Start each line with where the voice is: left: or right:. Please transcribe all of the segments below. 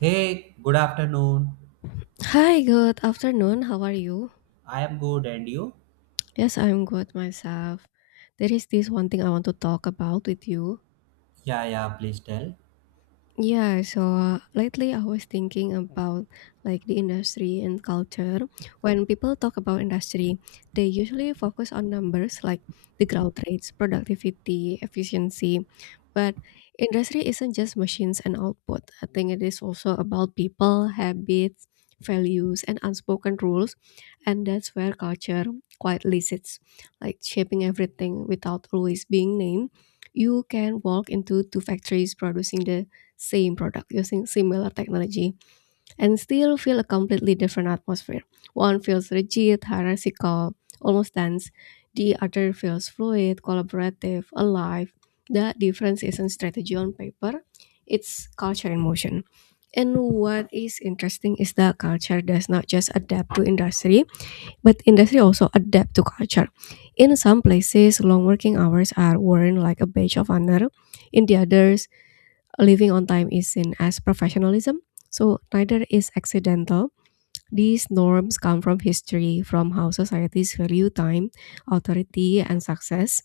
right: Hey, good afternoon.
left: Hi, good afternoon. How are you?
right: I am good, and you?
left: Yes, I'm good myself. There is this one thing I want to talk about with you.
right: Yeah, yeah, please tell.
left: Yeah, so lately I was thinking about like the industry and culture. When people talk about industry, they usually focus on numbers like the growth rates, productivity, efficiency. But industry isn't just machines and output. I think it is also about people, habits, values, and unspoken rules. And that's where culture quietly sits, like shaping everything without always being named. You can walk into two factories producing the same product using similar technology and still feel a completely different atmosphere. One feels rigid, hierarchical, almost dense. The other feels fluid, collaborative, alive. The difference isn't strategy on paper, it's culture in motion. And what is interesting is that culture does not just adapt to industry, but industry also adapt to culture. In some places, long working hours are worn like a badge of honor. In the others, living on time is seen as professionalism, so neither is accidental. These norms come from history, from how societies value time, authority, and success.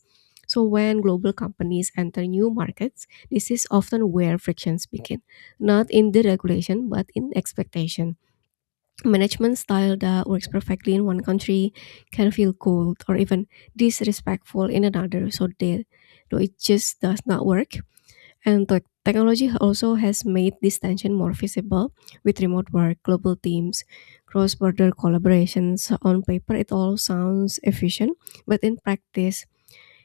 left: So when global companies enter new markets, this is often where frictions begin, not in the regulation but in expectation. Management style that works perfectly in one country can feel cold or even disrespectful in another, so they, though it just does not work. And technology also has made this tension more visible with remote work, global teams, cross border collaborations. On paper, it all sounds efficient, but in practice,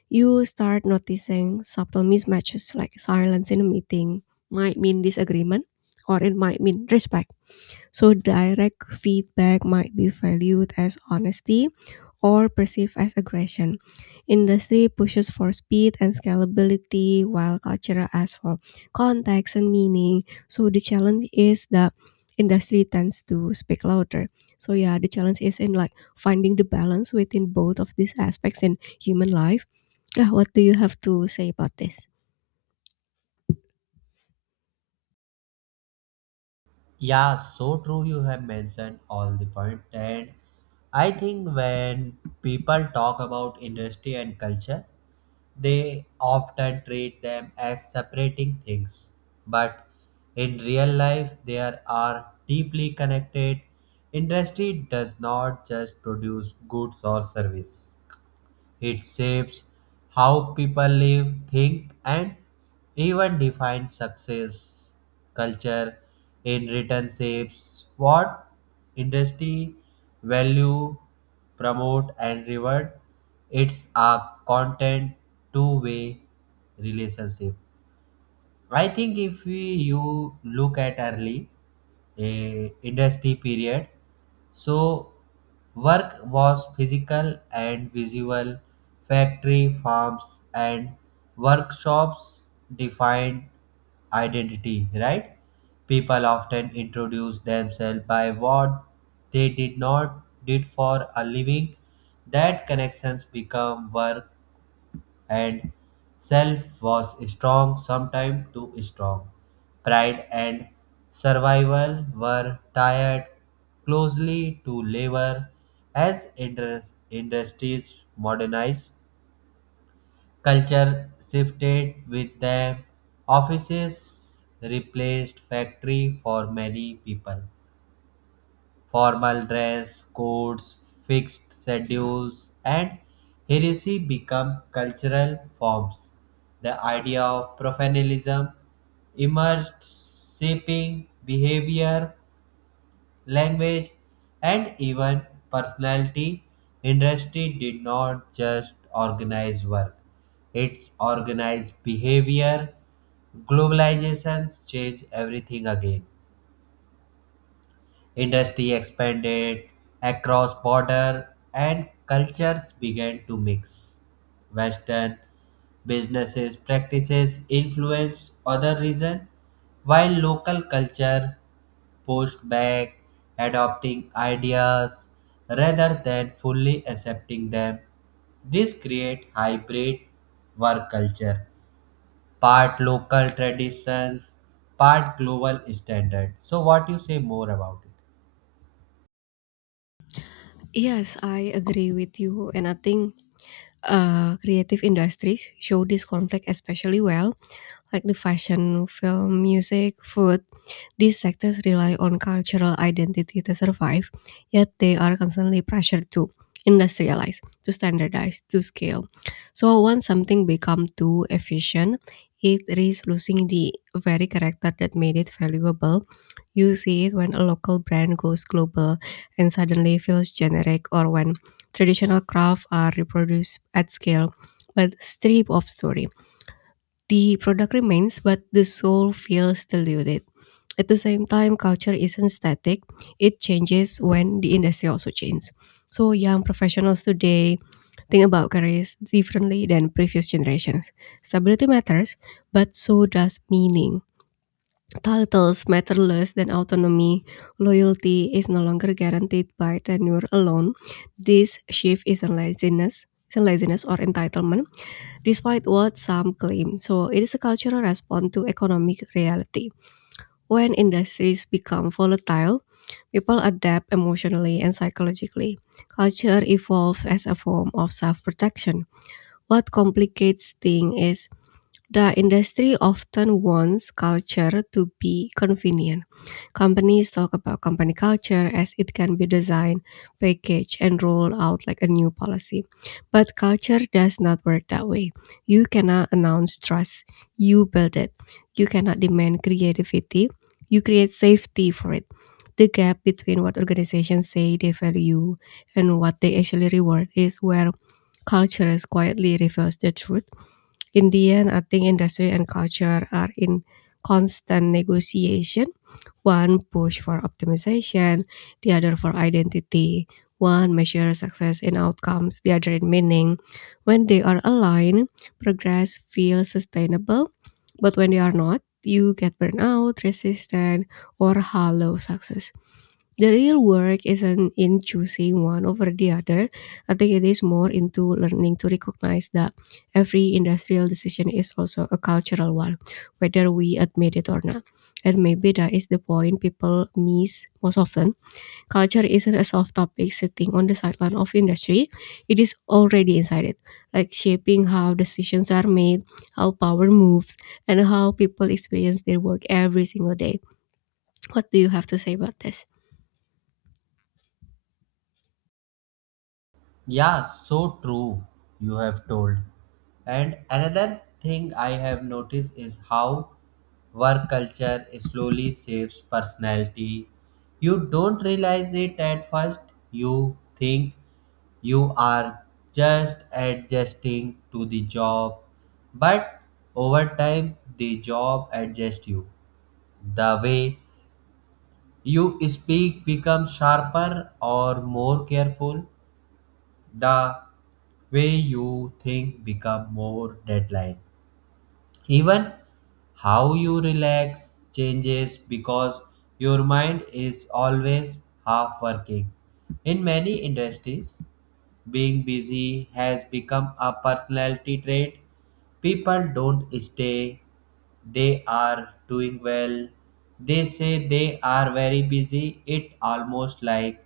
left: you start noticing subtle mismatches like silence in a meeting might mean disagreement or it might mean respect. So, direct feedback might be valued as honesty or perceived as aggression. Industry pushes for speed and scalability, while culture asks for context and meaning. So the challenge is that industry tends to speak louder. So yeah, the challenge is in like finding the balance within both of these aspects in human life. Yeah, what do you have to say about this?
right: Yeah, so true. You have mentioned all the point, and I think when people talk about industry and culture, they often treat them as separating things. But in real life, they are deeply connected. Industry does not just produce goods or service. It shapes how people live, think, and even define success. Culture, in return, shapes what industry value, promote, and reward. It's a content two-way relationship. I think if we you look at early a industry period, so work was physical and visual. Factory farms and workshops defined identity, right? People often introduce themselves by what they did not did for a living. That connections become work and self was strong, sometimes too strong. Pride and survival were tied closely to labor as industries modernized. Culture shifted with them. Offices replaced factory for many people. Formal dress codes, fixed schedules, and heresy become cultural forms. The idea of professionalism emerged, shaping behavior, language, and even personality. Industry did not just organize work, it's organized behavior. Globalization changed everything again. Industry expanded across border and cultures began to mix. Western businesses practices influenced other regions while local culture pushed back adopting ideas rather than fully accepting them. This create hybrid work culture, part local traditions, part global standard. So what you say more about it?
left: Yes, I agree with you, and I think creative industries show this conflict especially well like the fashion, film, music, food. These sectors rely on cultural identity to survive, yet they are constantly pressured to industrialize, to standardize, to scale. So once something becomes too efficient, it risks losing the very character that made it valuable. You see it when a local brand goes global and suddenly feels generic, or when traditional crafts are reproduced at scale but stripped of story. The product remains, but the soul feels diluted. At the same time, culture isn't static, it changes when the industry also changes. So, young professionals today think about careers differently than previous generations. Stability matters, but so does meaning. Titles matter less than autonomy. Loyalty is no longer guaranteed by tenure alone. This shift isn't laziness or entitlement despite what some claim. So it is a cultural response to economic reality. When industries become volatile, people adapt emotionally and psychologically. Culture evolves as a form of self protection. What complicates things is the industry often wants culture to be convenient. Companies talk about company culture as it can be designed, packaged, and rolled out like a new policy. But culture does not work that way. You cannot announce trust, you build it. You cannot demand creativity, you create safety for it. The gap between what organizations say they value and what they actually reward is where cultures quietly reveals the truth. In the end, I think industry and culture are in constant negotiation, one push for optimization, the other for identity. One measures success in outcomes, the other in meaning. When they are aligned, progress feels sustainable, but when they are not, you get burnout, resistant, or hollow success. The real work isn't in choosing one over the other. I think it is more into learning to recognize that every industrial decision is also a cultural one, whether we admit it or not, and maybe that is the point people miss most often. Culture isn't a soft topic sitting on the sideline of industry. It is already inside it, like shaping how decisions are made, how power moves, and how people experience their work every single day. What do you have to say about this?
right: Yeah, so true, you have told. And another thing I have noticed is how work culture slowly shapes personality. You don't realize it at first, you think you are just adjusting to the job, but over time, the job adjusts you. The way you speak becomes sharper or more careful, the way you think become more deadline, even how you relax changes because your mind is always half working. In many industries being busy has become a personality trait. People don't stay they are doing well, they say they are very busy. It almost like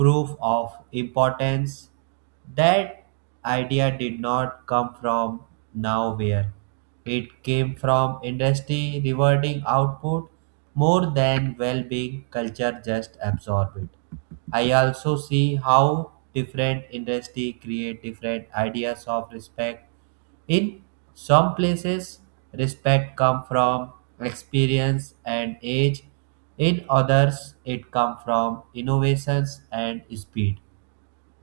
right: proof of importance. That idea did not come from nowhere. It came from industry rewarding output more than well being, culture just absorb it. I also see how different industry create different ideas of respect. In some places, respect come from experience and age. In others, it come from innovations and speed.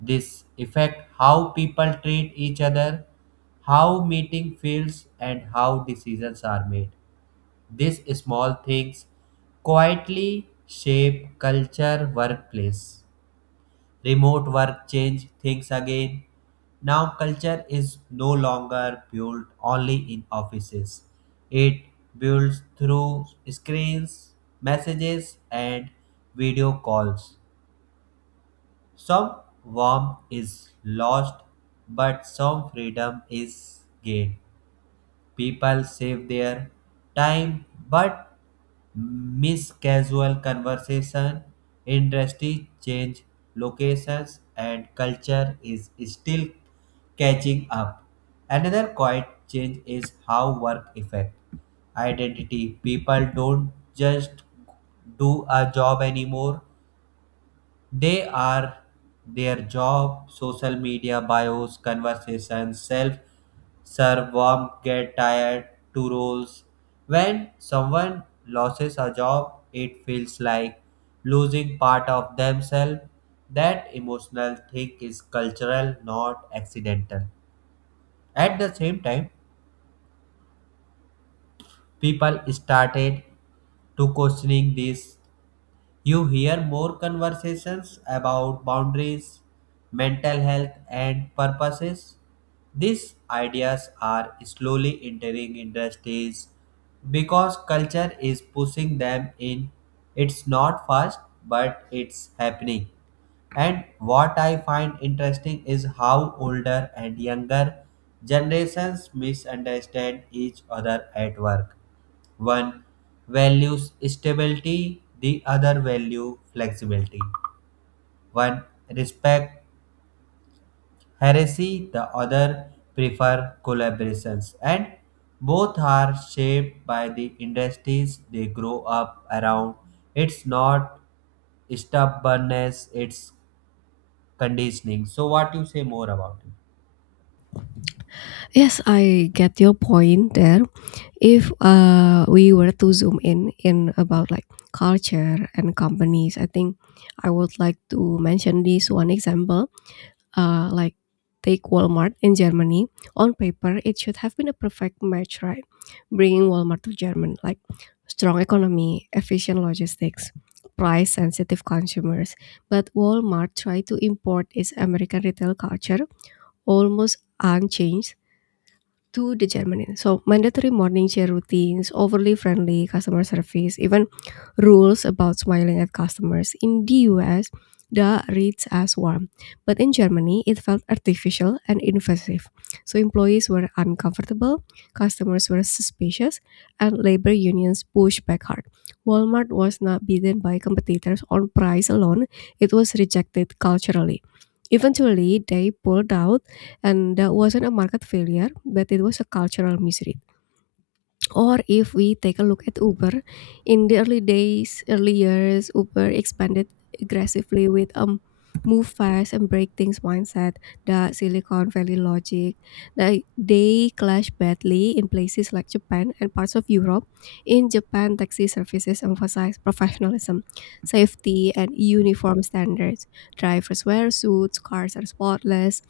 right: This affect how people treat each other, how meeting feels and how decisions are made. These small things quietly shape culture workplace. Remote work changed things again. Now culture is no longer built only in offices. It builds through screens, messages and video calls. Some warmth is lost, but some freedom is gained. People save their time, but miss casual conversation. Industry change locations, and culture is still catching up. Another quiet change is how work affect identity. People don't just do a job anymore. They are their job, social media bios, conversations, self serve, warm, get tired, to roles. When someone loses a job, it feels like losing part of themselves. That emotional thing is cultural, not accidental. At the same time, people started to questioning this. You hear more conversations about boundaries, mental health, and purposes. These ideas are slowly entering industries because culture is pushing them in. It's not fast, but it's happening. And what I find interesting is how older and younger generations misunderstand each other at work. One values stability, the other value flexibility. One respect heresy, the other prefer collaborations. And both are shaped by the industries they grow up around. It's not stubbornness, it's conditioning. So what you say more about it?
left: Yes, I get your point there. If we were to zoom in about like culture and companies, I think I would like to mention this one example like take Walmart in Germany. On paper, it should have been a perfect match, right? Bringing Walmart to Germany, like strong economy, efficient logistics, price sensitive consumers. But Walmart tried to import its American retail culture almost unchanged to the Germany. So mandatory morning share routines, overly friendly customer service, even rules about smiling at customers. In the US, that reads as warm, but in Germany, it felt artificial and invasive. So employees were uncomfortable, customers were suspicious, and labor unions pushed back hard. Walmart was not beaten by competitors on price alone, it was rejected culturally. Eventually, they pulled out, and that wasn't a market failure, but it was a cultural misery. Or if we take a look at Uber, in the early days, early years, Uber expanded aggressively with a move fast and break things mindset, the Silicon Valley logic. They clash badly in places like Japan and parts of Europe. In Japan, taxi services emphasize professionalism, safety, and uniform standards. Drivers wear suits, cars are spotless.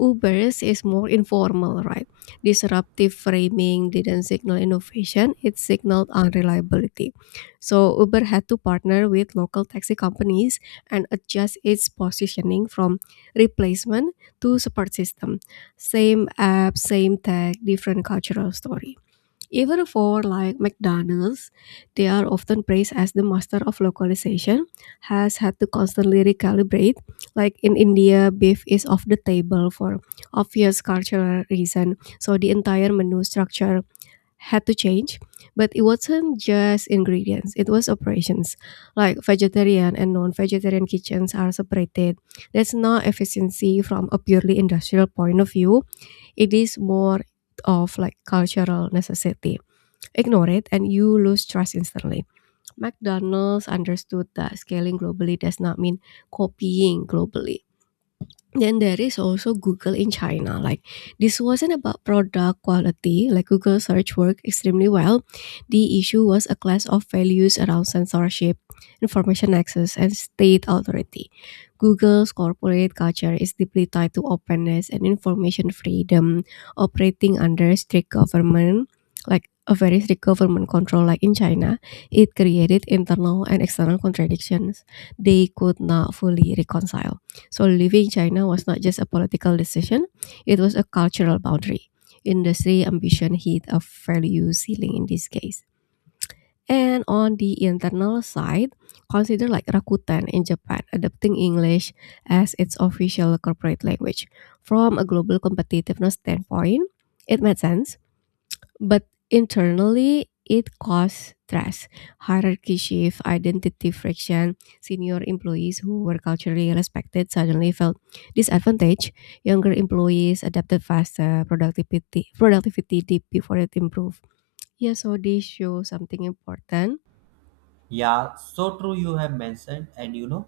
left: Uber's is more informal, right? Disruptive framing didn't signal innovation, it signaled unreliability. So Uber had to partner with local taxi companies and adjust its positioning from replacement to support system. Same app, same tech, different cultural story. Even for like McDonald's, they are often praised as the master of localization, has had to constantly recalibrate. Like in India, beef is off the table for obvious cultural reason, so the entire menu structure had to change. But it wasn't just ingredients; it was operations. Like vegetarian and non-vegetarian kitchens are separated. That's not efficiency from a purely industrial point of view. It is more of like cultural necessity, ignore it and you lose trust instantly. McDonald's understood that scaling globally does not mean copying globally. Then there is also Google in China. Like this wasn't about product quality, like Google search worked extremely well. The issue was a clash of values around censorship, information access, and state authority. Google's corporate culture is deeply tied to openness and information freedom, operating under strict government, like a very strict government control like in China, it created internal and external contradictions they could not fully reconcile. So leaving China was not just a political decision, it was a cultural boundary. Industry ambition hit a value ceiling in this case. And on the internal side, consider like Rakuten in Japan adopting English as its official corporate language. From a global competitiveness standpoint, it made sense but internally, it caused stress, hierarchy shift, identity friction. Senior employees who were culturally respected suddenly felt disadvantaged. Younger employees adapted faster, productivity dipped before it improved. Yeah, so this shows something important.
right: Yeah, so true you have mentioned. And you know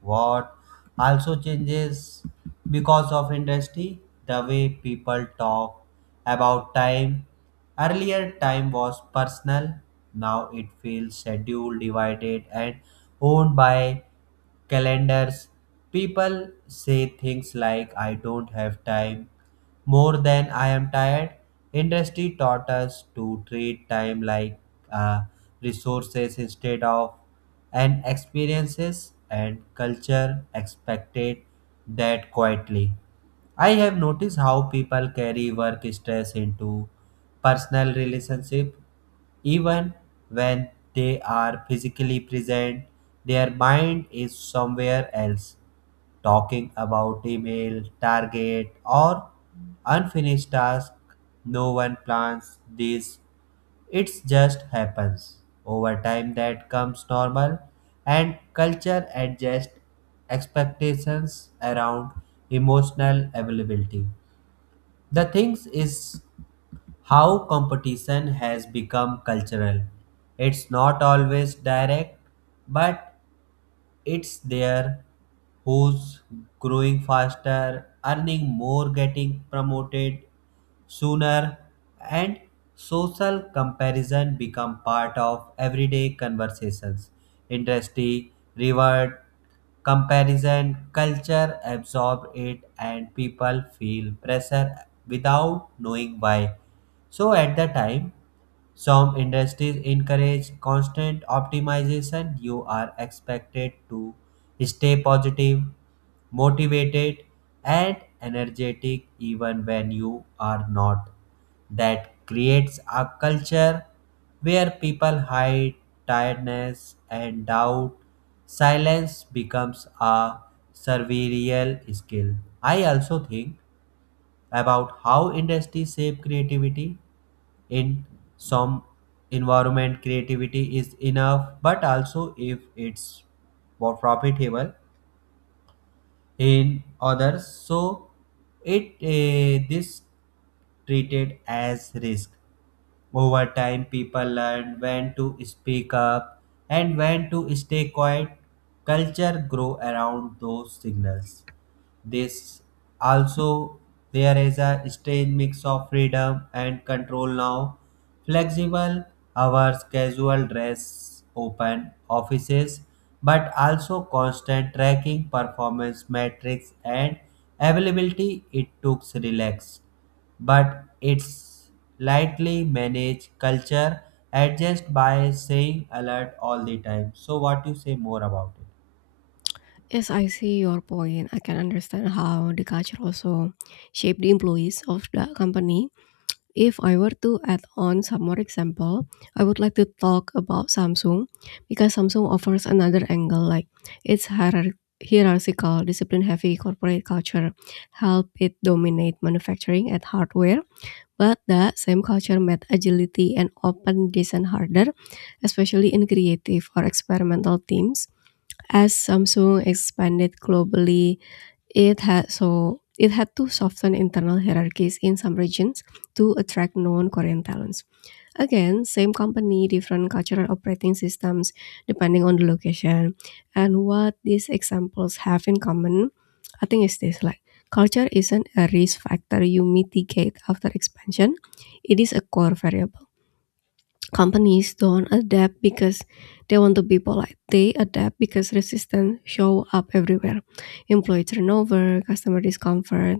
right: what also changes because of industry, the way people talk about time. Earlier time was personal, now it feels scheduled, divided and owned by calendars. People say things like I don't have time more than I am tired. Industry taught us to treat time like uh, resources instead of and experiences, and culture expected that quietly. I have noticed how people carry work stress into personal relationship. Even when they are physically present their mind is somewhere else, talking about email target or unfinished task. No one plans this, it just happens. Over time that comes normal, and culture adjusts expectations around emotional availability. The thing is how competition has become cultural. It's not always direct, but it's there. Who's growing faster, earning more, getting promoted sooner, and social comparison become part of everyday conversations. Industry, reward, comparison, culture absorb it, and people feel pressure without knowing why. So at the time, some industries encourage constant optimization. You are expected to stay positive, motivated, and energetic even when you are not. That creates a culture where people hide tiredness and doubt. Silence becomes a survival skill. I also think about how industries shape creativity. In some environment creativity is enough but also if it's more profitable, in others so it this treated as risk. Over time, people learn when to speak up and when to stay quiet. Culture grow around those signals. This also there is a strange mix of freedom and control now. Flexible hours, casual dress, open offices, but also constant tracking, performance metrics, and availability. It took relax but it's lightly managed. Culture adjust by saying alert all the time. So what you say more about it?
left: Yes, I see your point. I can understand how the culture also shaped the employees of the company. If I were to add on some more example, I would like to talk about Samsung because Samsung offers another angle like its hierarchical, discipline heavy corporate culture help it dominate manufacturing at hardware. But that same culture made agility and open design harder, especially in creative or experimental teams. As Samsung expanded globally, it had to soften internal hierarchies in some regions to attract known Korean talents. Again, same company, different cultural operating systems depending on the location. And what these examples have in common, I think is this like culture isn't a risk factor you mitigate after expansion. It is a core variable, companies don't adapt because they want to be polite. They adapt because resistance show up everywhere. Employee turnover, customer discomfort,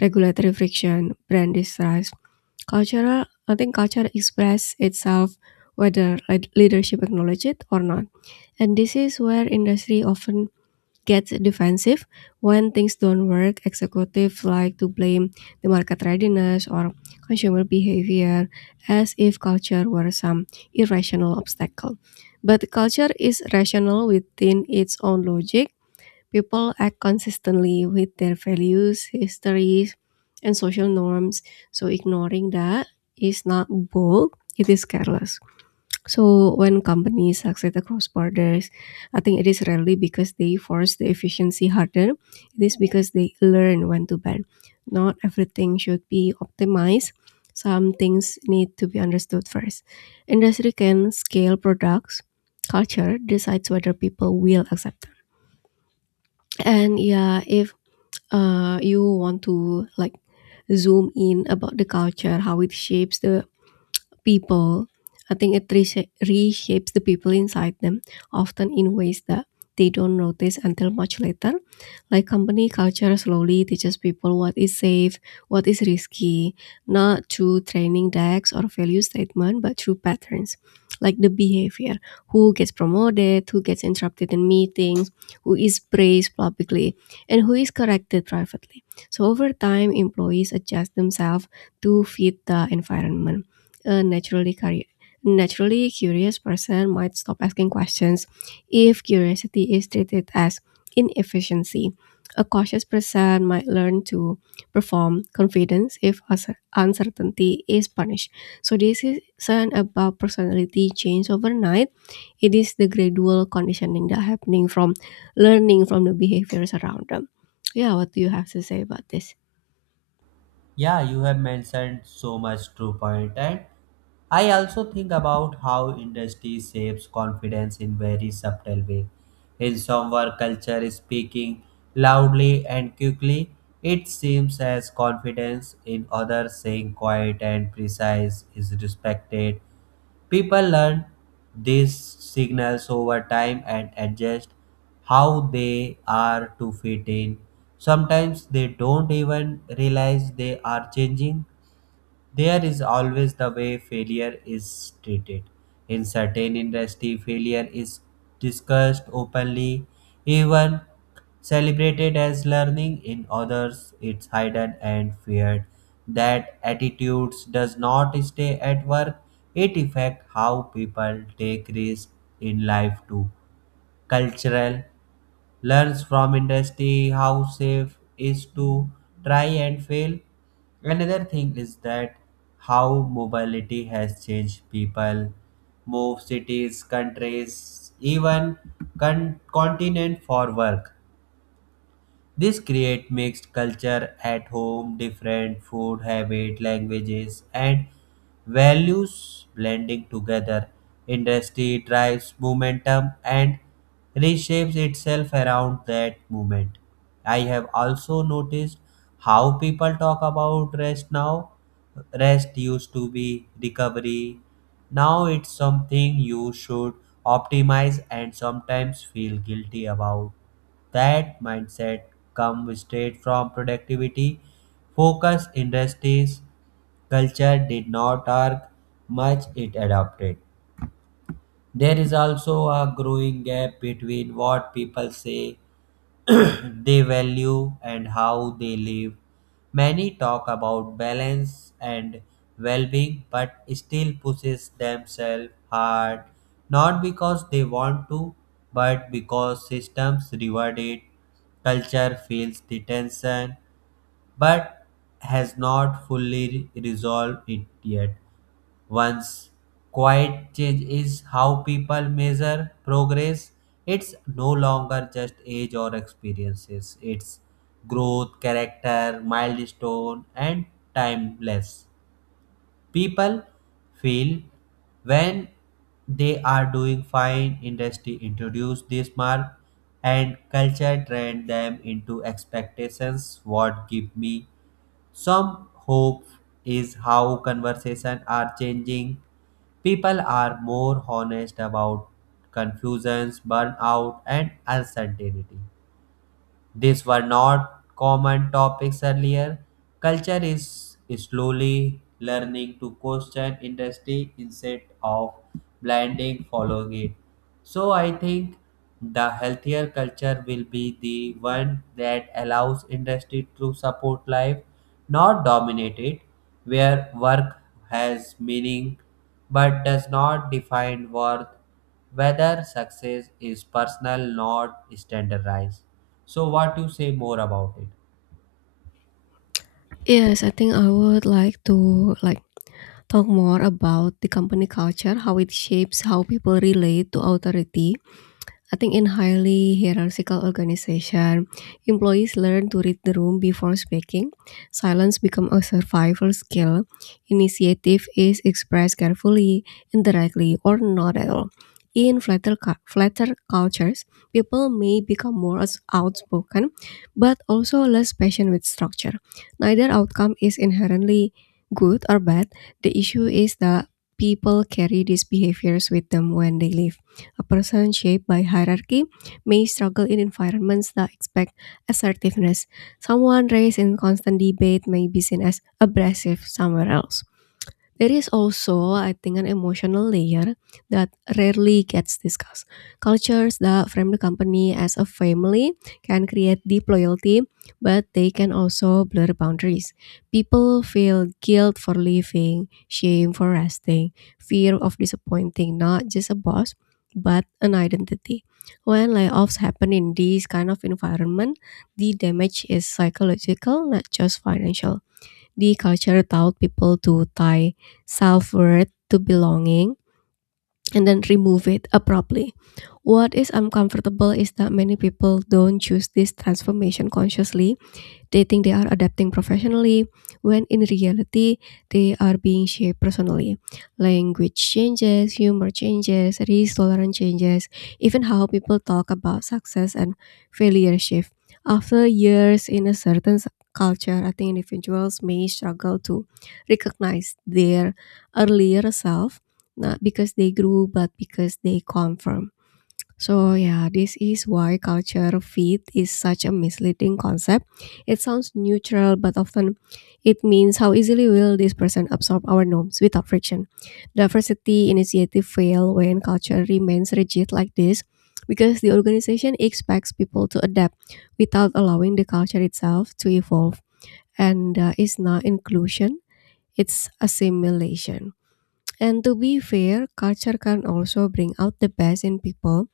left: regulatory friction, brand distrust. I think culture express itself whether leadership acknowledge it or not. And this is where industry often get defensive when things don't work. Executives like to blame the market readiness or consumer behavior as if culture were some irrational obstacle. But culture is rational within its own logic. People act consistently with their values, histories, and social norms, so ignoring that is not bold, it is careless. So when companies succeed across borders, I think it is rarely because they force the efficiency harder. It is because they learn when to ban. Not everything should be optimized. Some things need to be understood first. Industry can scale products. Culture decides whether people will accept them. And yeah, if you want to like zoom in about the culture, how it shapes the people, I think it reshapes the people inside them, often in ways that they don't notice until much later. Like, company culture slowly teaches people what is safe, what is risky, not through training decks or value statement, but through patterns, like the behavior, who gets promoted, who gets interrupted in meetings, who is praised publicly, and who is corrected privately. So over time, employees adjust themselves to fit the environment. A naturally curious person might stop asking questions if curiosity is treated as inefficiency. A cautious person might learn to perform confidence if uncertainty is punished. So this isn't about personality change overnight. It is the gradual conditioning that happening from learning from the behaviors around them. Yeah, what do you have to say about this?
right: Yeah you have mentioned so much true point. And I also think about how industry shapes confidence in very subtle way. In some work culture is speaking loudly and quickly, it seems as confidence. In others saying quiet and precise is respected. People learn these signals over time and adjust how they are to fit in. Sometimes they don't even realize they are changing. There is always the way failure is treated. In certain industry, failure is discussed openly, even celebrated as learning. In others, it's hidden and feared. That attitudes does not stay at work. It affects how people take risks in life too. Cultural learns from industry how safe is to try and fail. Another thing is that how mobility has changed. People move cities, countries, even continent for work. This create mixed culture at home, different food habit, languages, and values blending together. Industry drives momentum and reshapes itself around that movement. I have also noticed how people talk about rest now. Rest used to be recovery. Now it's something you should optimize and sometimes feel guilty about. That mindset comes straight from productivity focus, industries culture did not argue much, it adopted. There is also a growing gap between what people say they value and how they live. Many talk about balance and well being, but still pushes themselves hard, not because they want to, but because systems reward it. Culture feels the tension, but has not fully resolved it yet. Once, quiet change is how people measure progress. It's no longer just age or experiences, it's growth, character, milestone, and timeless. People feel when they are doing fine, industry introduce this mark and culture train them into expectations. What give me some hope is how conversations are changing. People are more honest about confusions, burnout, and uncertainty. These were not common topics earlier. Culture is slowly learning to question industry instead of blinding following it. So I think the healthier culture will be the one that allows industry to support life, not dominate it, where work has meaning but does not define worth, whether success is personal not standardized. So what you say more about it?
left: Yes, I think I would like to talk more about the company culture, how it shapes how people relate to authority. I think in highly hierarchical organization, employees learn to read the room before speaking. Silence becomes a survival skill. Initiative is expressed carefully, indirectly, or not at all. In flatter cultures, people may become more outspoken, but also less patient with structure. Neither outcome is inherently good or bad. The issue is that people carry these behaviors with them when they leave. A person shaped by hierarchy may struggle in environments that expect assertiveness. Someone raised in constant debate may be seen as abrasive somewhere else. There is also, I think, an emotional layer that rarely gets discussed. Cultures that frame the company as a family can create deep loyalty, but they can also blur boundaries. People feel guilt for leaving, shame for resting, fear of disappointing not just a boss, but an identity. When layoffs happen in these kind of environment, the damage is psychological, not just financial. The culture taught people to tie self worth to belonging and then remove it abruptly. What is uncomfortable is that many people don't choose this transformation consciously. They think they are adapting professionally, when in reality, they are being shaped personally. Language changes, humor changes, risk tolerance changes, even how people talk about success and failure shift. After years in a culture, I think individuals may struggle to recognize their earlier self, not because they grew, but because they conform. So, yeah, this is why culture fit is such a misleading concept. It sounds neutral, but often it means how easily will this person absorb our norms without friction. Diversity initiative fail when culture remains rigid like this because the organization expects people to adapt without allowing the culture itself to evolve. And it's not inclusion, it's assimilation. And to be fair, culture can also bring out the best in people.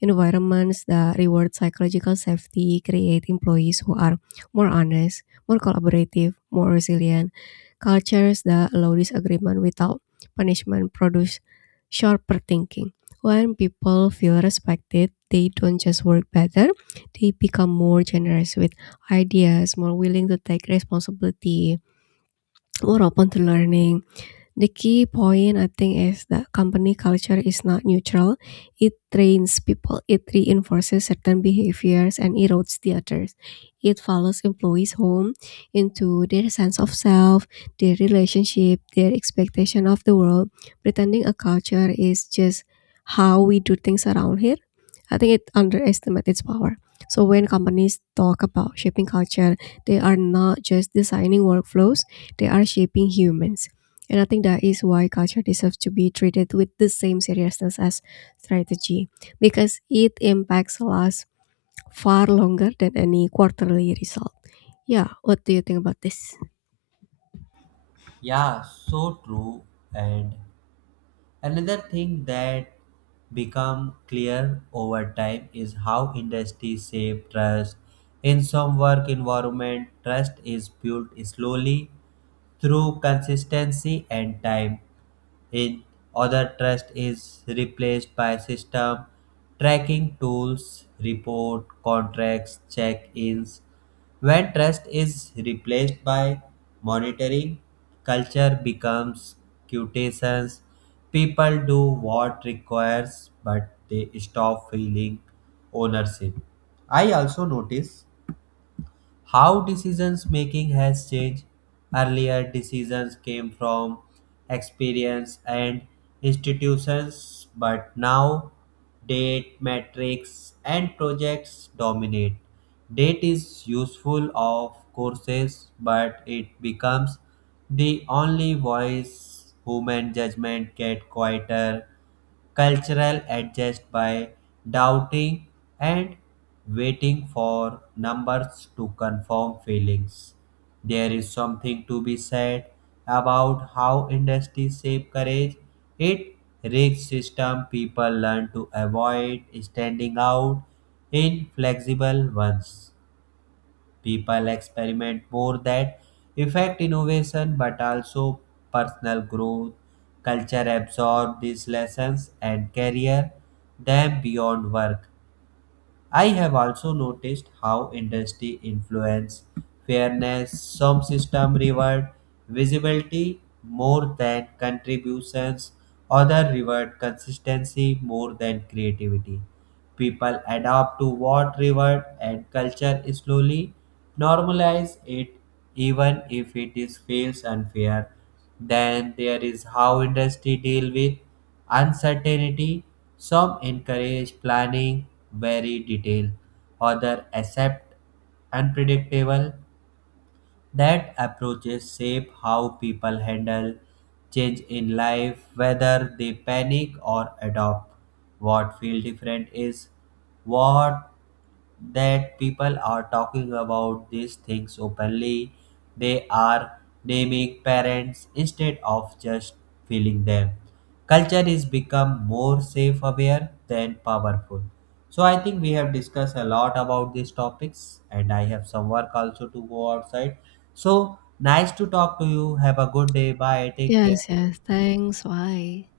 left: Environments that reward psychological safety create employees who are more honest, more collaborative, more resilient. Cultures that allow disagreement without punishment produce sharper thinking. When people feel respected, they don't just work better, they become more generous with ideas, more willing to take responsibility, more open to learning. The key point I think is that company culture is not neutral. It trains people, it reinforces certain behaviors and erodes the others. It follows employees home into their sense of self, their relationship, their expectation of the world. Pretending a culture is just how we do things around here, I think it underestimates its power. So when companies talk about shaping culture, they are not just designing workflows, they are shaping humans. And I think that is why culture deserves to be treated with the same seriousness as strategy, because it impacts us far longer than any quarterly result. Yeah, what do you think about this?
right: Yeah so true. And another thing that become clear over time is how industry shape trust. In some work environment trust is built slowly through consistency and time. In other trust is replaced by system, tracking tools, report, contracts, check-ins. When trust is replaced by monitoring, culture becomes quotations. People do what requires, but they stop feeling ownership. I also notice how decisions making has changed. Earlier, decisions came from experience and institutions, but now date, metrics, and projects dominate. Date is useful of courses, but it becomes the only voice. Human judgment get quieter, cultural adjust by doubting and waiting for numbers to confirm feelings. There is something to be said about how industry shape courage. It rigs system people learn to avoid standing out. In flexible ones, people experiment more. That affect innovation but also personal growth. Culture absorb these lessons and carry them beyond work. I have also noticed how industry influence fairness. Some system reward visibility more than contributions, other reward consistency more than creativity. People adapt to what reward and culture slowly normalize it, even if it is feels unfair. Then there is how industry deal with uncertainty. Some encourage planning very detail. Other accept unpredictable. That approaches shape how people handle change in life, whether they panic or adopt. What feels different is what that people are talking about these things openly. They are naming parents instead of just feeling them. Culture is become more safe aware than powerful. So I think we have discussed a lot about these topics and I have some work also to go outside. So nice to talk to you. Have a good day. Bye. Take care.
left: Yes, yes. Thanks. Bye.